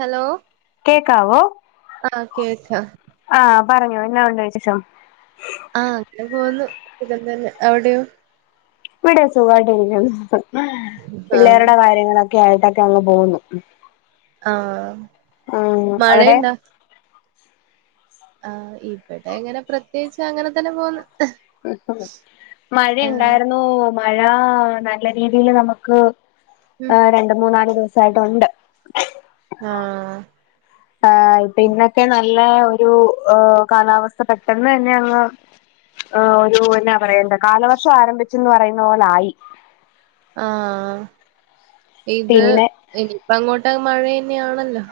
Hello കേക്കാവോ ആഹ് കേക്കാം ആ. പറഞ്ഞോ എന്നാ ഉണ്ട് വിശേഷം. ആ അങ്ങനെ പോവുന്നു. സുഖം തന്നെ, അവിടെയോ? ഇവിടെ സുഖായിട്ടിരിക്കുന്നു. ആഹ് പിള്ളേരുടെ കാര്യങ്ങള് [unintelligible] അങ്ങ് പോവുന്നു. ആ.. ഉം അവിടെ. ആ ഇവിടെ എങ്ങനെ പ്രത്യേകിച്ച് അങ്ങനെ തന്നെ പോന്ന്. ആഹ് മഴയെണ്ടായിരുന്നു. മഴാ നല്ല രീതിയിൽ നമുക്ക് ഉം ആ രണ്ട് മൂന്നാല് ദിവസം. ഉണ്ടായിട്ടുണ്ട്. ആഹ ആഹ് ഇപ്പൊ ഇന്നൊക്കെ നല്ല ഒരു കാലാവസ്ഥ പെട്ടെന്ന് തന്നെ അങ്ങ്. ആ ഒരു എന്നാ പറയെണ്ടെ. കാലവർഷം ആരംഭിച്ചെന്ന് പറയു [unintelligible] ആ ആ. ഇത് പിന്നെ ഇനിയിപ്പ അങ്ങോട്ട് മഴെ ഇനിയാണല്ലോ.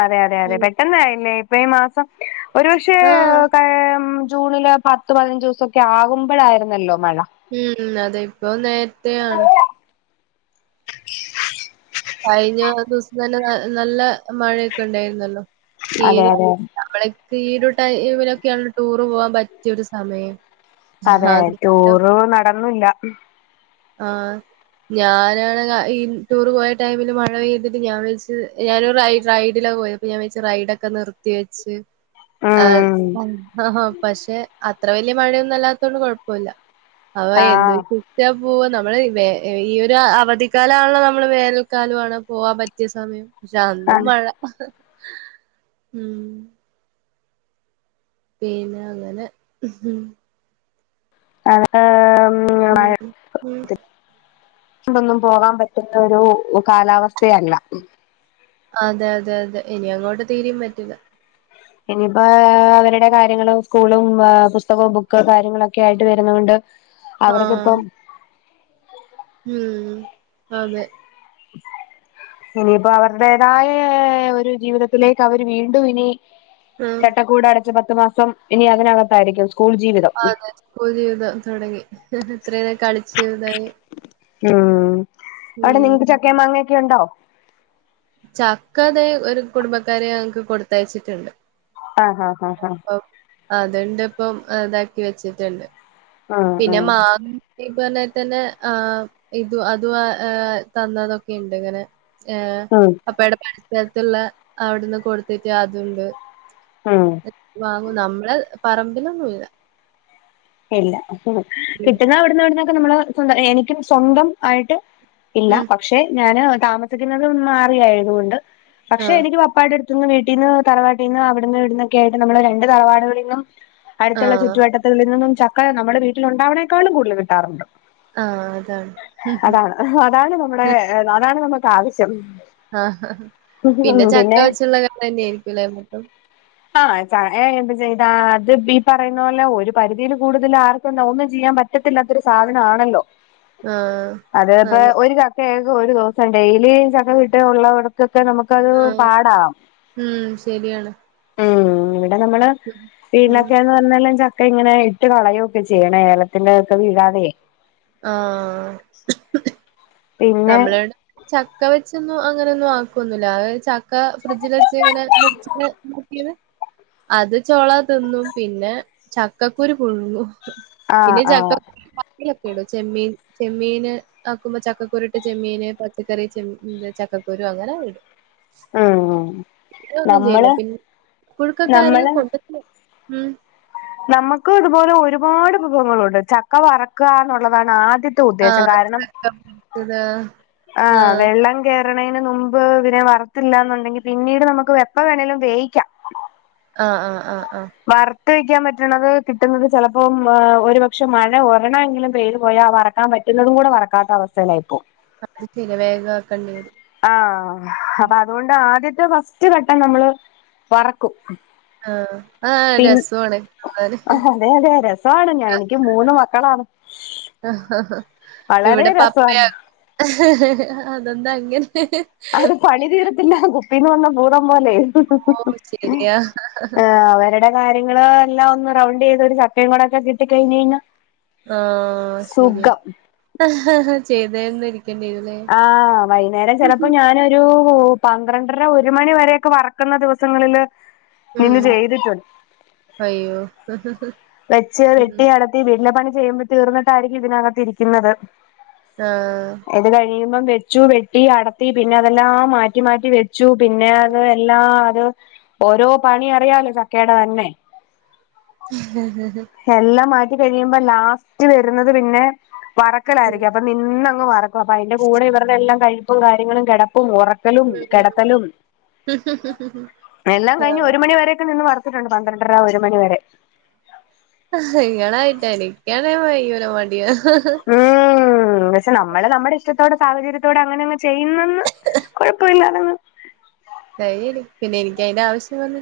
അതെ അതെ അതെ പെട്ടെന്നായില്ലേ മെയ് മാസം ഒരുപക്ഷേ ആഹ് കഴം ജൂണില പത്ത് പതിനഞ്ചൂസൊക്കെ ആകുമ്പഴായിരുന്നല്ലോ ഉം അതെ ഇപ്പോ നേരത്തെയാണ് കഴിഞ്ഞ ദൂസം തന്നെ നൽ നല്ല മഴയൊക്കിണ്ടായിരുന്നല്ലോ അതെ തീരെ അതെ നമ്മളെ ഈയൊരു ടൈമിലൊക്കെയാണ് ടൂറ് പോവാൻ പറ്റിയൊരു സമയം അതെ അന്നേരം ടൂറ് നടന്നില്ല ഉം ആഹ് ഞാനാണ് ആ ഈ ടൂർ പോയ ടൈമില് മഴ പെയ്തിട്ട് ഞാൻ വിയാച്ച് ഞാനൊരു റൈഡ് റൈഡിലാ പോയത് പ്പ ഞാൻ വിയാച്ച് റൈഡക്ക നിർത്തി വെച്ച് അത് ഉം ആഹാ പക്ഷേ അത്ര വല്ല്യ മഴയൊന്നും അല്ലാത്തോണ്ട് കൊഴപ്പൊല്ല അവ എന്ത് ആഹ് വിശ്വസിച്ചാപ് പൂവ നമ്മള് വേ ഏ ഈ ഒരു അ അവധിക്കാലാണ് നമ്മള് വേനൽക്കാലോവാണ് പോവാൻ പറ്റിയ സമയം ക്ഷെ അന്നും അതെ മഴ ഉം പിന്നങ്ങനെ ആഹ് ആം ഉം ഉം ഉം കൊണ്ടൊന്നും പോകാൻ പറ്റുന്ന ഒരു കാലാവസ്ഥയല്ല അതെ അതെ അതെ ഇനിയങ്ങോട്ട് തീരെയും പറ്റില്ല ഇനിയിപ്പോ അവരുടെ കാര്യങ്ങളും സ്കൂളും ആ പുസ്തകവും ബുക്ക് കാര്യങ്ങളൊക്കെ ആയിട്ട് വരുന്ന കൊണ്ട് ആഹ് അവർക്കിപ്പം ഉം അതെ [inaudible] ഇനിയിപ്പോ അവരുടേതായേ ഒരു ജീവിതത്തിലേക്കവര് വീണ്ടുവിനി ആഹ് ചട്ടക്കൂടടച്ച് പ ത്ത് മാസം ഇനി അതിനകത്തായിരിക്കും സ് അതെ സ്കൂൾ ജീവിതം തൊടങ്ങി ഇത്രേം കളിച്ചിതായി ഉം അവിടെ നിങ്ങ്ക്ക് ചക്കേം മാങ്ങേ ക്കിയുണ്ടോ ചക്ക ദേ ഒരു കുടുംബക്കാര് ഞങ്ങ്ക്ക് കൊടുത്തയച്ചിട്ട്ണ്ട് ആഹ് ഹാ ഹാ ഹാ അത്ണ്ട് പ്പം എ താക്കി വെച്ച്ട്ടുണ്ട് ആഹ് പിന്നെ ആഹ് മാ ഈ പർഞാരി തെന്നെ ആ ഇതു അതും് തന്നതൊക്കെ ഉണ്ട് ഇങ്ങനെ ഏ ഉം അപ്പെ എടെ [inaudible] ട്ത്ത്ള്ള അവിടുന്ന് കൊടുത്തിട്ട് അത് ഉണ്ട് ഉം വാങ്ങൂ നമ്മള് പറമ്പിലൊന്നു ല്ല ഇല്ല മ് കിട്ടുന്ന അവിട് ന്നെവ്ട്ന്നൊ പ്പ നമ്മള് എനിക്കും സ്വന്തം ആയിട്ട് ഇല്ല ഉം പക്ഷെ ഞാന് താമസിക്കുന്നത് മാറി ആയതുകൊണ്ട് പക്ഷെ ആഹ് എനിക്ക് പപ്പായ്ടെട് ത്ത്ന്ന് വീട്ടീന്ന് തറവാട്ടീന്ന് അവടെന്ന് ഇവട്ന്നൊക്കായിട്ട് നമ്മള് രണ്ട് തറവാടുകളിന്നും അട്ത്തുള്ള ആഹ് ചുറ്റുവട്ടത്തുള്ള നിന്നും ചക്ക നമ്മുടെ വീട്ടില് ണ്ടാവ്ണേക്കാളും കൂടുല് കിട്ടാറുണ്ട്. ആഹ് അതാണ് അതാണ് അതാണ് നമ്മടെ അതാണ് നമ താവശ്യം. ആഹ് പിന്നെ ചക്ക വെച്ചുള്ള കാലം തന്നെയായിരിക്കു ലെ മൊത്തം. ആഹ് ച്ച ഏ ങ്ങട്ട് ചെയ്താ അത് ബി പറയണ പോലെ ഒരു പരിധിയില് കൂടുതൽ ആർക്കും ഒന്നും ചെയ്യാൻ പറ്റത്തില്ലാത്തൊരു സാധനാണല്ലോ ആഹ് അതേ പ്പോ അതെ ഒരു ചക്ക ഒരു ദോസം ഡെയ്ലി ചക്ക കിട്ട ഉള്ളയിട തൊക്കെ നമുക്കത് ആഹ് പാടാവാം. ഉം ശരിയാണ് നമ്മള് ഉം വീട്ടിലൊക്കെന്ന് പറഞ്ഞാല് ച ഒക്കെ ഇങ്ങനെ ഇട്ട് കളയൊക്കെ ചെയ്യണെ ഏലത്തിന്റെ ഒക്കെ വീഴാതെ ആഹ് പിന്നെ നമ്മളിവിടെ ചക്ക വെച്ച് ന്നു അങ്ങനൊന്നും ആക്കുവൊന്നുല്ല അ ചക്ക ഫ്രിഡ്ജിലെച്ച് ങ്ങനെ മുറ്ച്ട്ട് മുക്കിയത് അത് ചോള തിന്നും പിന്നെ ചക്കക്കുരു പുഴുങ്ങും. ആ പിന്നെ ആ ചക്ക [unintelligible] കെടു. ചെമ്മീൻ ചെമ്മീന് ആക്കുമ്പോ ചക്കക്കുരു ത് ചെമ്മീന്, പച്ചക്കറി, ചെമ് ചക്കക്കുരു അങ്ങനെടും. ഉം ചെയ്യില്ല നമ്മള് പിന്നെ നമ്മള് മ് നമ്മക്കു ഇതുപോലെ ഒരുപാട് വിഭവങ്ങളുണ്ട്. ചക്ക വറക്കാ ന്നുള്ളതാണ് ആദ്യ ആഹ് [unintelligible] ആഹ് പറയ്ണേന് നുമ്പ് പിന്നെ വർത്തില്ലാന്നുണ്ടെങ്കി പിന്നീട് നമുക്ക് എപ്പ വേണേലും വേയിക്കാം ആഹ് ആഹ് ആഹ് ആഹ് വർ വിട്ട വെക്കാൻ പറ്റുന്നത് കിട്ടുന്നത് ചിലപ്പോം ഒരു പക്ഷെ മഴ ഒരണമെങ്കിലും പെയ്തു പോയാൽ വറക്കാൻ പറ്റുന്നതും കൂടെ വറുക്കാൻപറ്റാത്ത അവസ്ഥയിലായിപ്പോവും അത് ശരിയാ വേഗം ആക്കേണ്ടി വരും ആഹ് അപ്പൊ അതുകൊണ്ട് ആദ്യ ഫസ്റ്റ് ഘട്ടം നമ്മള് വറക്കും ആഹ് ആഹ് പിൻ രസമാണ് കാണാന് അതെ അതെ രസവാണ് ഞാൻ എനിക്ക് മൂന്ന് മക്കളാണ് ആ വളരെ ഇവിടെ പപ്പയ രസമാണ് അതെന്താ അങ്ങനെ ഇല്ല കുപ്പീന്ന് വന്ന ഭുതംപോലെ ഓ ശരിയാ ത്തെ കാര്യങ്ങൾ എല്ലാം ഒന്ന് റൗണ്ടെയ്ത് ഒരു ചക്കയും കൂടെയൊക്കെ കിട്ടിക്കഴിഞ്ഞ് കഴിഞ്ഞാ ആഹ ശരിയാ സുഖം ചെയ്തായിരുന്ന ആ വൈന്നേരം ചെലപ്പോ ഞാനൊരൂ പന്ത്രണ്ടര ഒരു മണി വരെയൊക്കെ വറക്കന്ന ദിവസങ്ങളില് നിന്ന് ഉം ചെയ്തിട്ടുണ്ട് അയ്യോ വെച്ച് ഉം വെട്ടി അടത്തി വെ എല്ലാ പണി ചെയ്യുമ്പോ തീർന്നിട്ടായിരിക്കും ഇതിനകത്തിയിരിക്ക്ന്നത്. ആ വെച്ചു വെട്ടി അടത്തി പിന്നെ അതെല്ലാം മാറ്റി മാറ്റി വെ ച്ചു പിന്നെ അത് എല്ലാം അത് ഓരോ പണി അറിയാലോ ചക്കയുടെ തന്നെ റ്റി കഴിയുമ്പോ ലാസ്റ്റ് വരുന്നത് പിന്നെ വറക്കലായിരിക്കും അപ്പൊ നിന്ന വറ അപ്പോ അതിന്റെ കൂടെ ഇവിരുടെയെല്ലാം കഴി കാര്യങ്ങളും കിടപ്പും ഉറക്ക ലും കിടത്തലും എല്ലാം കഴിഞ്ഞു ആഹ് ഒരു മണി വരയൊക്കെ നിന്ന് വറുത്തു പന്ത്രണ്ടര ഒരു മണിവരെ ഇങ്ങളായിട്ടാ എനിക്കാണെ കയ്യൂല മടിയാ ഉം പക്ഷേ നമ്മള് നമ്മടെ ഇഷ്ട ത്തോടെ സാഹചര്യത്തോടെ അങ്ങനെ അങ്ങ് ചെയ്യുന്നന്ന് കൊഴപ്പം ഇല്ലാതെ ശരിയാണ് പിന്നെ എനിക്ക് അയിന്റെ ആവശ്യം വ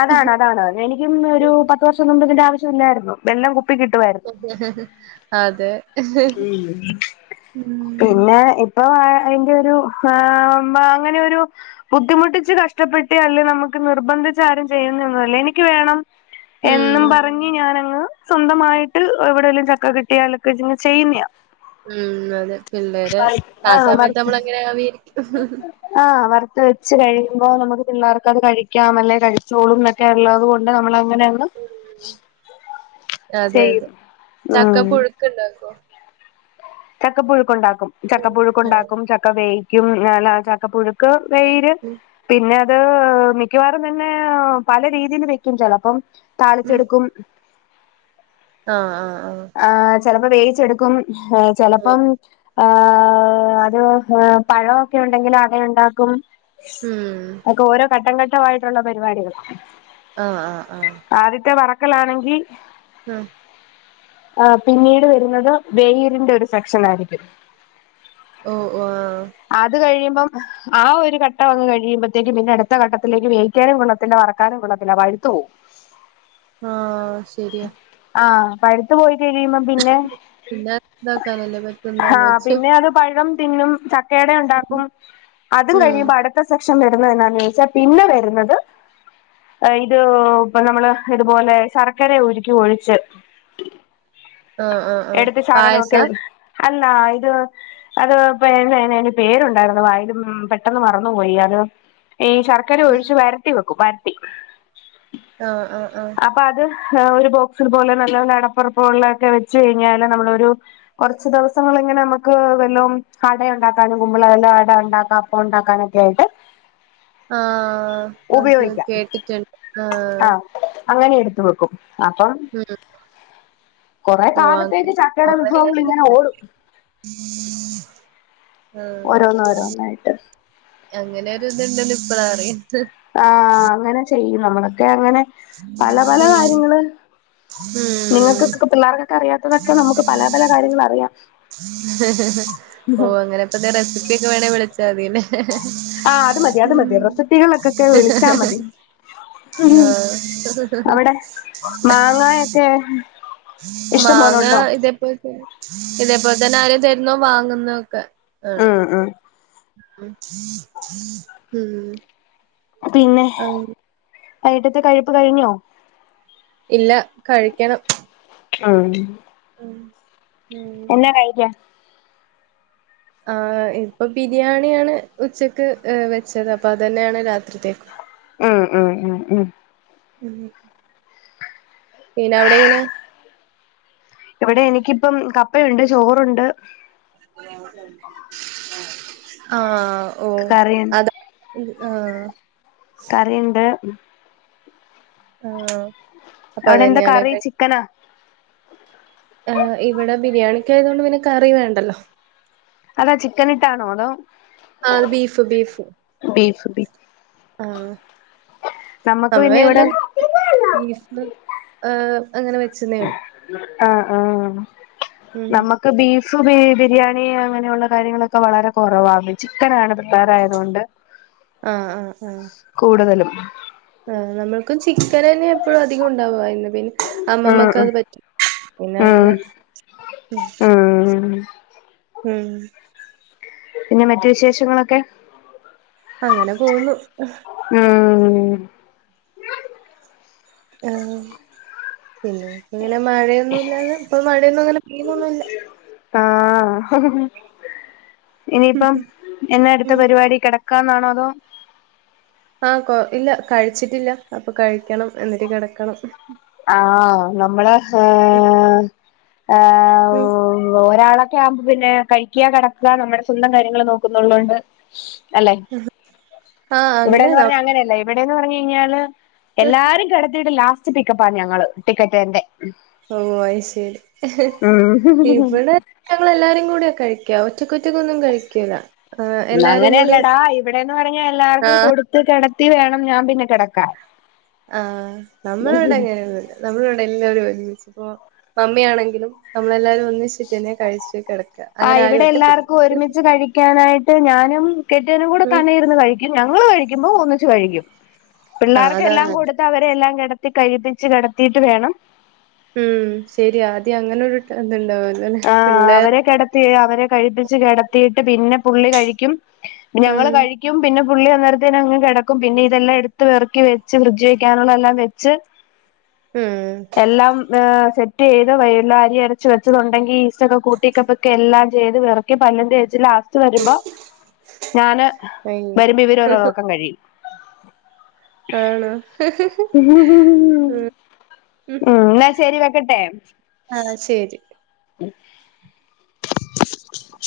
അതാണ് അതാണ് അത് എനിക്കും ഒരു പത്ത് വർഷം മുമ്പ് ഇതിന്റെ ആവ ര്ന്നു [unintelligible] അതെ ഉം ഉം പിന്നെ ഇപ്പൊ അയിന്റെ ഒരു [unintelligible] അങ്ങനൊരു ബുദ്ധിമുട്ടിച്ച് കഷ്ടപ്പെട്ട് അല്ലെ നമുക്ക് നിർബന്ധിച്ച് ആരും ചെയ്യുന്നൊന്നല്ല എനിക്ക് വേണം. ഉം എന്നും പറഞ്ഞു ഞാനങ്ങ് സ്വന്തമായിട്ട് എവിടെയെലും ചക്ക കിട്ടിയാലൊക്കെ ച് ചെയ്യുന്നയാ. മ്മ് അതെ പിള്ളേര് ആ ആഹ് സമയത്ത് വറുത്ത് നമ്മള് അങ്ങനെ വീട്ടി ആഹ് ആ വെച്ച് കഴിയുമ്പോ നമക്ക് പിള്ളേർ ചിക്കൻ കഴിക്കാം അല്ലെ കഴിച്ചോളും എന്നോക്കെ ഉള്ളത് കൊണ്ട് [unintelligible] അങ്ങനെയന്ന് അതെ അതെ ചെയ്യുതു ചക്ക പുഴുക്കുണ്ടാക്കോ? ചക്ക പുഴുക്കുണ്ടാക്കും ചക്ക ഉം. ആഹ് പുഴുക്കുണ്ടാക്കും ചക്ക വേ [unintelligible] ചക്ക പുഴുക്ക് വയിര് ഉം പിന്നെ ത് മിക്കവാറും പിന്നെ പല രീതിയിൽ വെക്കും ചിലപ്പോൾ ഉം താളിച്ചെടുക്കും ആ ആ ആ ചിലപ്പോ വേവിച്ചെടുക്കും ആഹ് ആഹ് ചിലപ്പം ആ അത് പഴമൊക്കെണ്ടെങ്കിൽ അട ഉണ്ടാക്കും ഉം അതൊക്കെ ഓരോ ഘട്ടം ഘട്ടമായി [unintelligible] യിട്ടുള്ള പരിപാടികൾ ആ ആ ആ ക്കലാണെങ്കി ആ ആ പിന്നീട് വരുന്നത് വെയിറിന്റെ ഒരു സെക്ഷൻ ആയിരിക്കും ഓ ഓ ആഹ് അത് കഴിയും. മ്പം ആ ഒരു ഘട്ടവങ്ങ് കഴിയുമ്പഴത്തേക്കും പിന്നെ അടുത്ത ഘട്ടത്തിലേക്ക് വേവിക്കാനും കൊള്ളത്തില്ല വറക്കാനും കൊള്ളത്തില്ല പഴുത്തു പോവും ആഹ് ശരിയാ ആഹ് പഴുത്തു പോയി കിഴിയുമ്പം പിന്നെ പിന്നെ ഇതാക്കാനല്ലേ ഹാ പറ്റുന്നാന്ന് വെച്ച് പിന്നെയത് പഴം തിന്നും ചക് ക്കയട ഉം ഒണ്ടാക്കും അതും ഉം. കഴിയുമ്പ അടുത്ത സെക്ഷ് ക്ഷൻ വരുന്നത് എന്നാന്ന് ചോയ്ച്ചാ പിന്നെ വരുന്നത് അ ഇത് ഇപ്പം നമ്മള് ഇതുപോലെ ശർക്കര ഉരുക്കി ഒഴിച്ച് ആഹ് ആഹ് ആഹ് പായസാ? അല്ലാ ഇത് അത് പിന്നെ [unintelligible] പേരൊണ്ടായിരുന്നു വായിലും പെട്ടെന്ന് മറന്നുപോയി അത് ഈ ശർക്കര ഒഴിച്ച് ഉം വരട്ടി വെക്കും വര് ആഹ് ആഹ് ആഹ് ഹാ ഒരു ബോക്സിത് പോലെ നല്ല നല്ല അടപ്പൊറപ്പൊള്ള ഒക്കെ വെച്ച് കഴിഞ്ഞാല് നമ്മളൊരു കൊറച്ച് ദെവസങ്ങളിങ്ങനെ നമുക്ക് വല്ലോം അടയൊണ്ടാക് ക്കാനും കുമ്പിളെല അട ഇണ്ടാക്കാം അപ്പം ഒണ്ടാക്കാനൊക്കെ ആയിട്ട് ആഹ് അത് ഉപയോഗിക്കാം കേട്ടിട്ടുണ് ആഹ് അങ്ങനെ എടുത്തു വെക്കും അപ്പം ഉം കൊറേ ഓഹ് കാലത്തേക്ക് അങ്ങനെ ചക്കേട കൊറേ ഉണ്ട് വിഭവങ്ങളിങ്ങനെ ഓടും ആഹ് ഓരോന്ന് ഓരോന്നായിട്ട് അങ്ങനെ [unintelligible] ആഹ് അങ്ങനെ ചെയ്യും നമ്മളൊക്കെയങ്ങനെ പല പല ഉം കാര്യങ്ങള് ഉം നിങ്ങക്കെക്ക പിള്ളേറകാ കറിയാത്തതൊക്കെ നമുക്ക് പല പല കാര്യങ്ങളറിയാം ഓ അങ്ങനെ പ്പെന്തേ റെസിപ്പിയൊക്കെ വേണേ വിളിച് ച്ചാതിയെന്നെ ആഹ് അത് മതി അത് മതി റെസിപ്പികളൊക്കൊക്കെ വിളിച്ചാ മതി ആഹ് അവിടെ മാങ്ങായൊക്കെ ഇഷ്ടം പോലെ മാങ്ങ ഉണ്ടോ ഇതേപോൽ ഇതേപോലെ തന്നെ ആരേം തരുന്നോം വാങ്ങുന്നോക്കെ ആണ് ഉം ഉം ഉം പിന്നെ ആഹ് വൈട്ടത്തെ കഴിപ്പ് കഴിഞ്ഞോ ഇല്ല കഴിക്കണം ആഹ് ഉം ഉം എന്നാ കഴിക്ക ആ ഇപ്പൊ ബിരിയാണിയാണ് ഉച്ചക്ക് വെച്ചത് അപ്പൊ അതന്നെയാണ് രാത്രിത്തേക്കും ഉം ഉം ഉം ഉം ഉം പിന്നെ അവിടെ എങ്ങനെയാ ഇവിടെ എനിക്കിപ്പം കപ്പയുണ്ട് ചോറുണ്ട് ആഹ ഓ അത [inaudible] ആഹ് കറിണ്ട് ആഹ് അപ്പൊ അവിടെ എന്താ അതന്നെയാണ് കറി ചിക്കനാ ആ ഇവിടെ ബിരിയാണിക്ക ആയതൊണ്ട് പിന്നെ കറി വേണ്ടല്ലോ അതാ ചിക്കൻ ഇട്ടാണോ അതോ ആഹ ബീഫ് ബീഫ് ബീഫ് ബീഫ് ആഹ നമ്മക്ക് നമ്മ പിന്നെ ഇവിടെ എല്ലാം [unintelligible] സ് ബീഫ് ആ അങ്ങനെ വെച്ചുന്നേള്ളു ആഹ ആഹ നമുക്ക് ബീഫ് ബി ബിരിയാണി അങ്ങനെയുള്ള കാര്യങ്ങളൊക്കെ വളരെ കുറവാണ് ചിക്കന ആണ് റായതുകൊണ്ട് കൂടുതലും ആ നമ്മുക്കും ചിക്കൻ തന്നെ എപ്പോഴും അധികം ഉണ്ടാവ ഇന്ന് പിന്നെ ഉം അമ്മമ്മക്ക് ഉം അത് പറ്റി പിന്നെ ഉം അങ്ങനെ ഉം ഉം പിന്നെ മറ്റു വിശേഷങ്ങളൊക്കെ അങ്ങനെ പോന്നു ഉം ആ പിന്നെ ഇങ്ങനെ മഴയൊന്നുംല്ലാതെ ഇപ്പ മഴയൊന്നും അങ്ങനെ പെയുന്നൊന്നുല്ല ആഹ് ഇനിയിപ്പം എന്നെ അടുത്ത ഉം പരിപാടി കിട ക്കാന്നാണോ അതോ ആഹ കൊ ഇല്ല കഴിച്ചിട്ടില്ല അപ്പൊ കഴിക്കണം എന്നിട്ട് കിടക്കണം ആഹ നമ്മള് ആ ആ ഉം ഓ ഒരാളെ ക്യാമ്പ് പിന്നെ കഴിക്ക്ക കെടക്ക്ക നമ്മുടെ സ്വന്തം കാര്യങ്ങള് നോക്കുന്നുള്ളോണ്ട് അല്ലെ ആഹ് ഇല്ല ഇവിടെന്ന് പറഞ്ഞ അങ്ങനെല്ല ഇവിടെ ങ്ങ [unintelligible] കഴിഞ്ഞാല് എല്ലാരും കെടത്തിട്ട് ലാസ്റ്റ് ടിക്കപ്പാ ഞങ്ങള്ൾ ടിക്കറ്റ് തന്റെ ഓ അയി ശരി ഹ്ഹ് ഉം ഇവിടെ ഞങ്ങൾ എല്ലാരും കൂടെ കഴിക്ക ക്യാഓൻ എല്ലാരും കൂടി അങ്ങനെയല്ലടാ ഇവിടെന്ന് പറഞ്ഞാ എല്ലാർക്കും ആഹ് കൊടുത്ത് കിട ത്തി വേണം ഞാൻ പിന്നെ കെടക്കാൻ ആ നമ്മള്ടെ അങ്ങനെയൊന്നൂല്ല നമ്മളിവ്ടെ എല്ലാരും ഒരിമിച്ചു പ്പോ മമ്മിയാണെങ്കിലും നമ്മളെല്ലാരു ഒന്നിച്ചിട്ട് തന്നെ കഴിച്ചു കിടക്ക ആഹ് അങ്ങനെ ആരും ഇവിടെ ഒറ്റപ്പെ [inaudible] നും കെട്ടിയോനും കൂടെ തന്നെ ഇരുന്ന് കഴിക്കും ഞങ്ങള് കഴി ക്കുമ്പൊ ഒന്നിച്ചു കഴിക്കും. ആഹ് അതാ പിള്ളാർക്കെല്ലാം നല്ലെ കൊടുത്ത് അവരെയെല്ലാം കെ ടത്തി കയ്യിപ്പിച്ച് കെടത്തിയിട്ട് വേണം ഉം ശര്യാ ആദ്യ അങ്ങനൊരു ഇത്ണ്ടാവ ആ അവരെ കെടത്തി അവരെ കഴിപ്പിച്ച് കെടത്തിയിട്ട് പിന്നെ പുള്ളി കഴിക്കും ഉം ഞങ്ങള് കഴിക്കും പിന്നെ പുള്ളി അന്നേരത്തേന് അങ്ങ് കെടക്കും പിന്നെ ഇതെല്ലാം എടുത്ത് പെറക്കി വെച്ച് ഫ്രിഡ്ജി വെക്കാനുള്ള എല്ലാം വെച്ച് ഉം എല്ലാം ഏഹ് സെറ്റ് ചെയ്ത് [unintelligible] അരിയരച്ചു വെച്ചതോ ണ്ടങ്കി ഈസ്റ്റൊക്കെ കൂട്ടി [unintelligible] എല്ലാം ചെയ്ത് പെറുക്കി പല്ലും തേച്ച് ലാ സ്റ്റ് വരുമ്പോ ഞാന് അയ് വരുമ്പോ ഇവര് ഒരൊറക്കം കഴിയും. ആണോ ഹ്ഹ്ഹ് ഉം ഉം ഹ് എന്നാ ശരി ആഹ് ശരി ഉം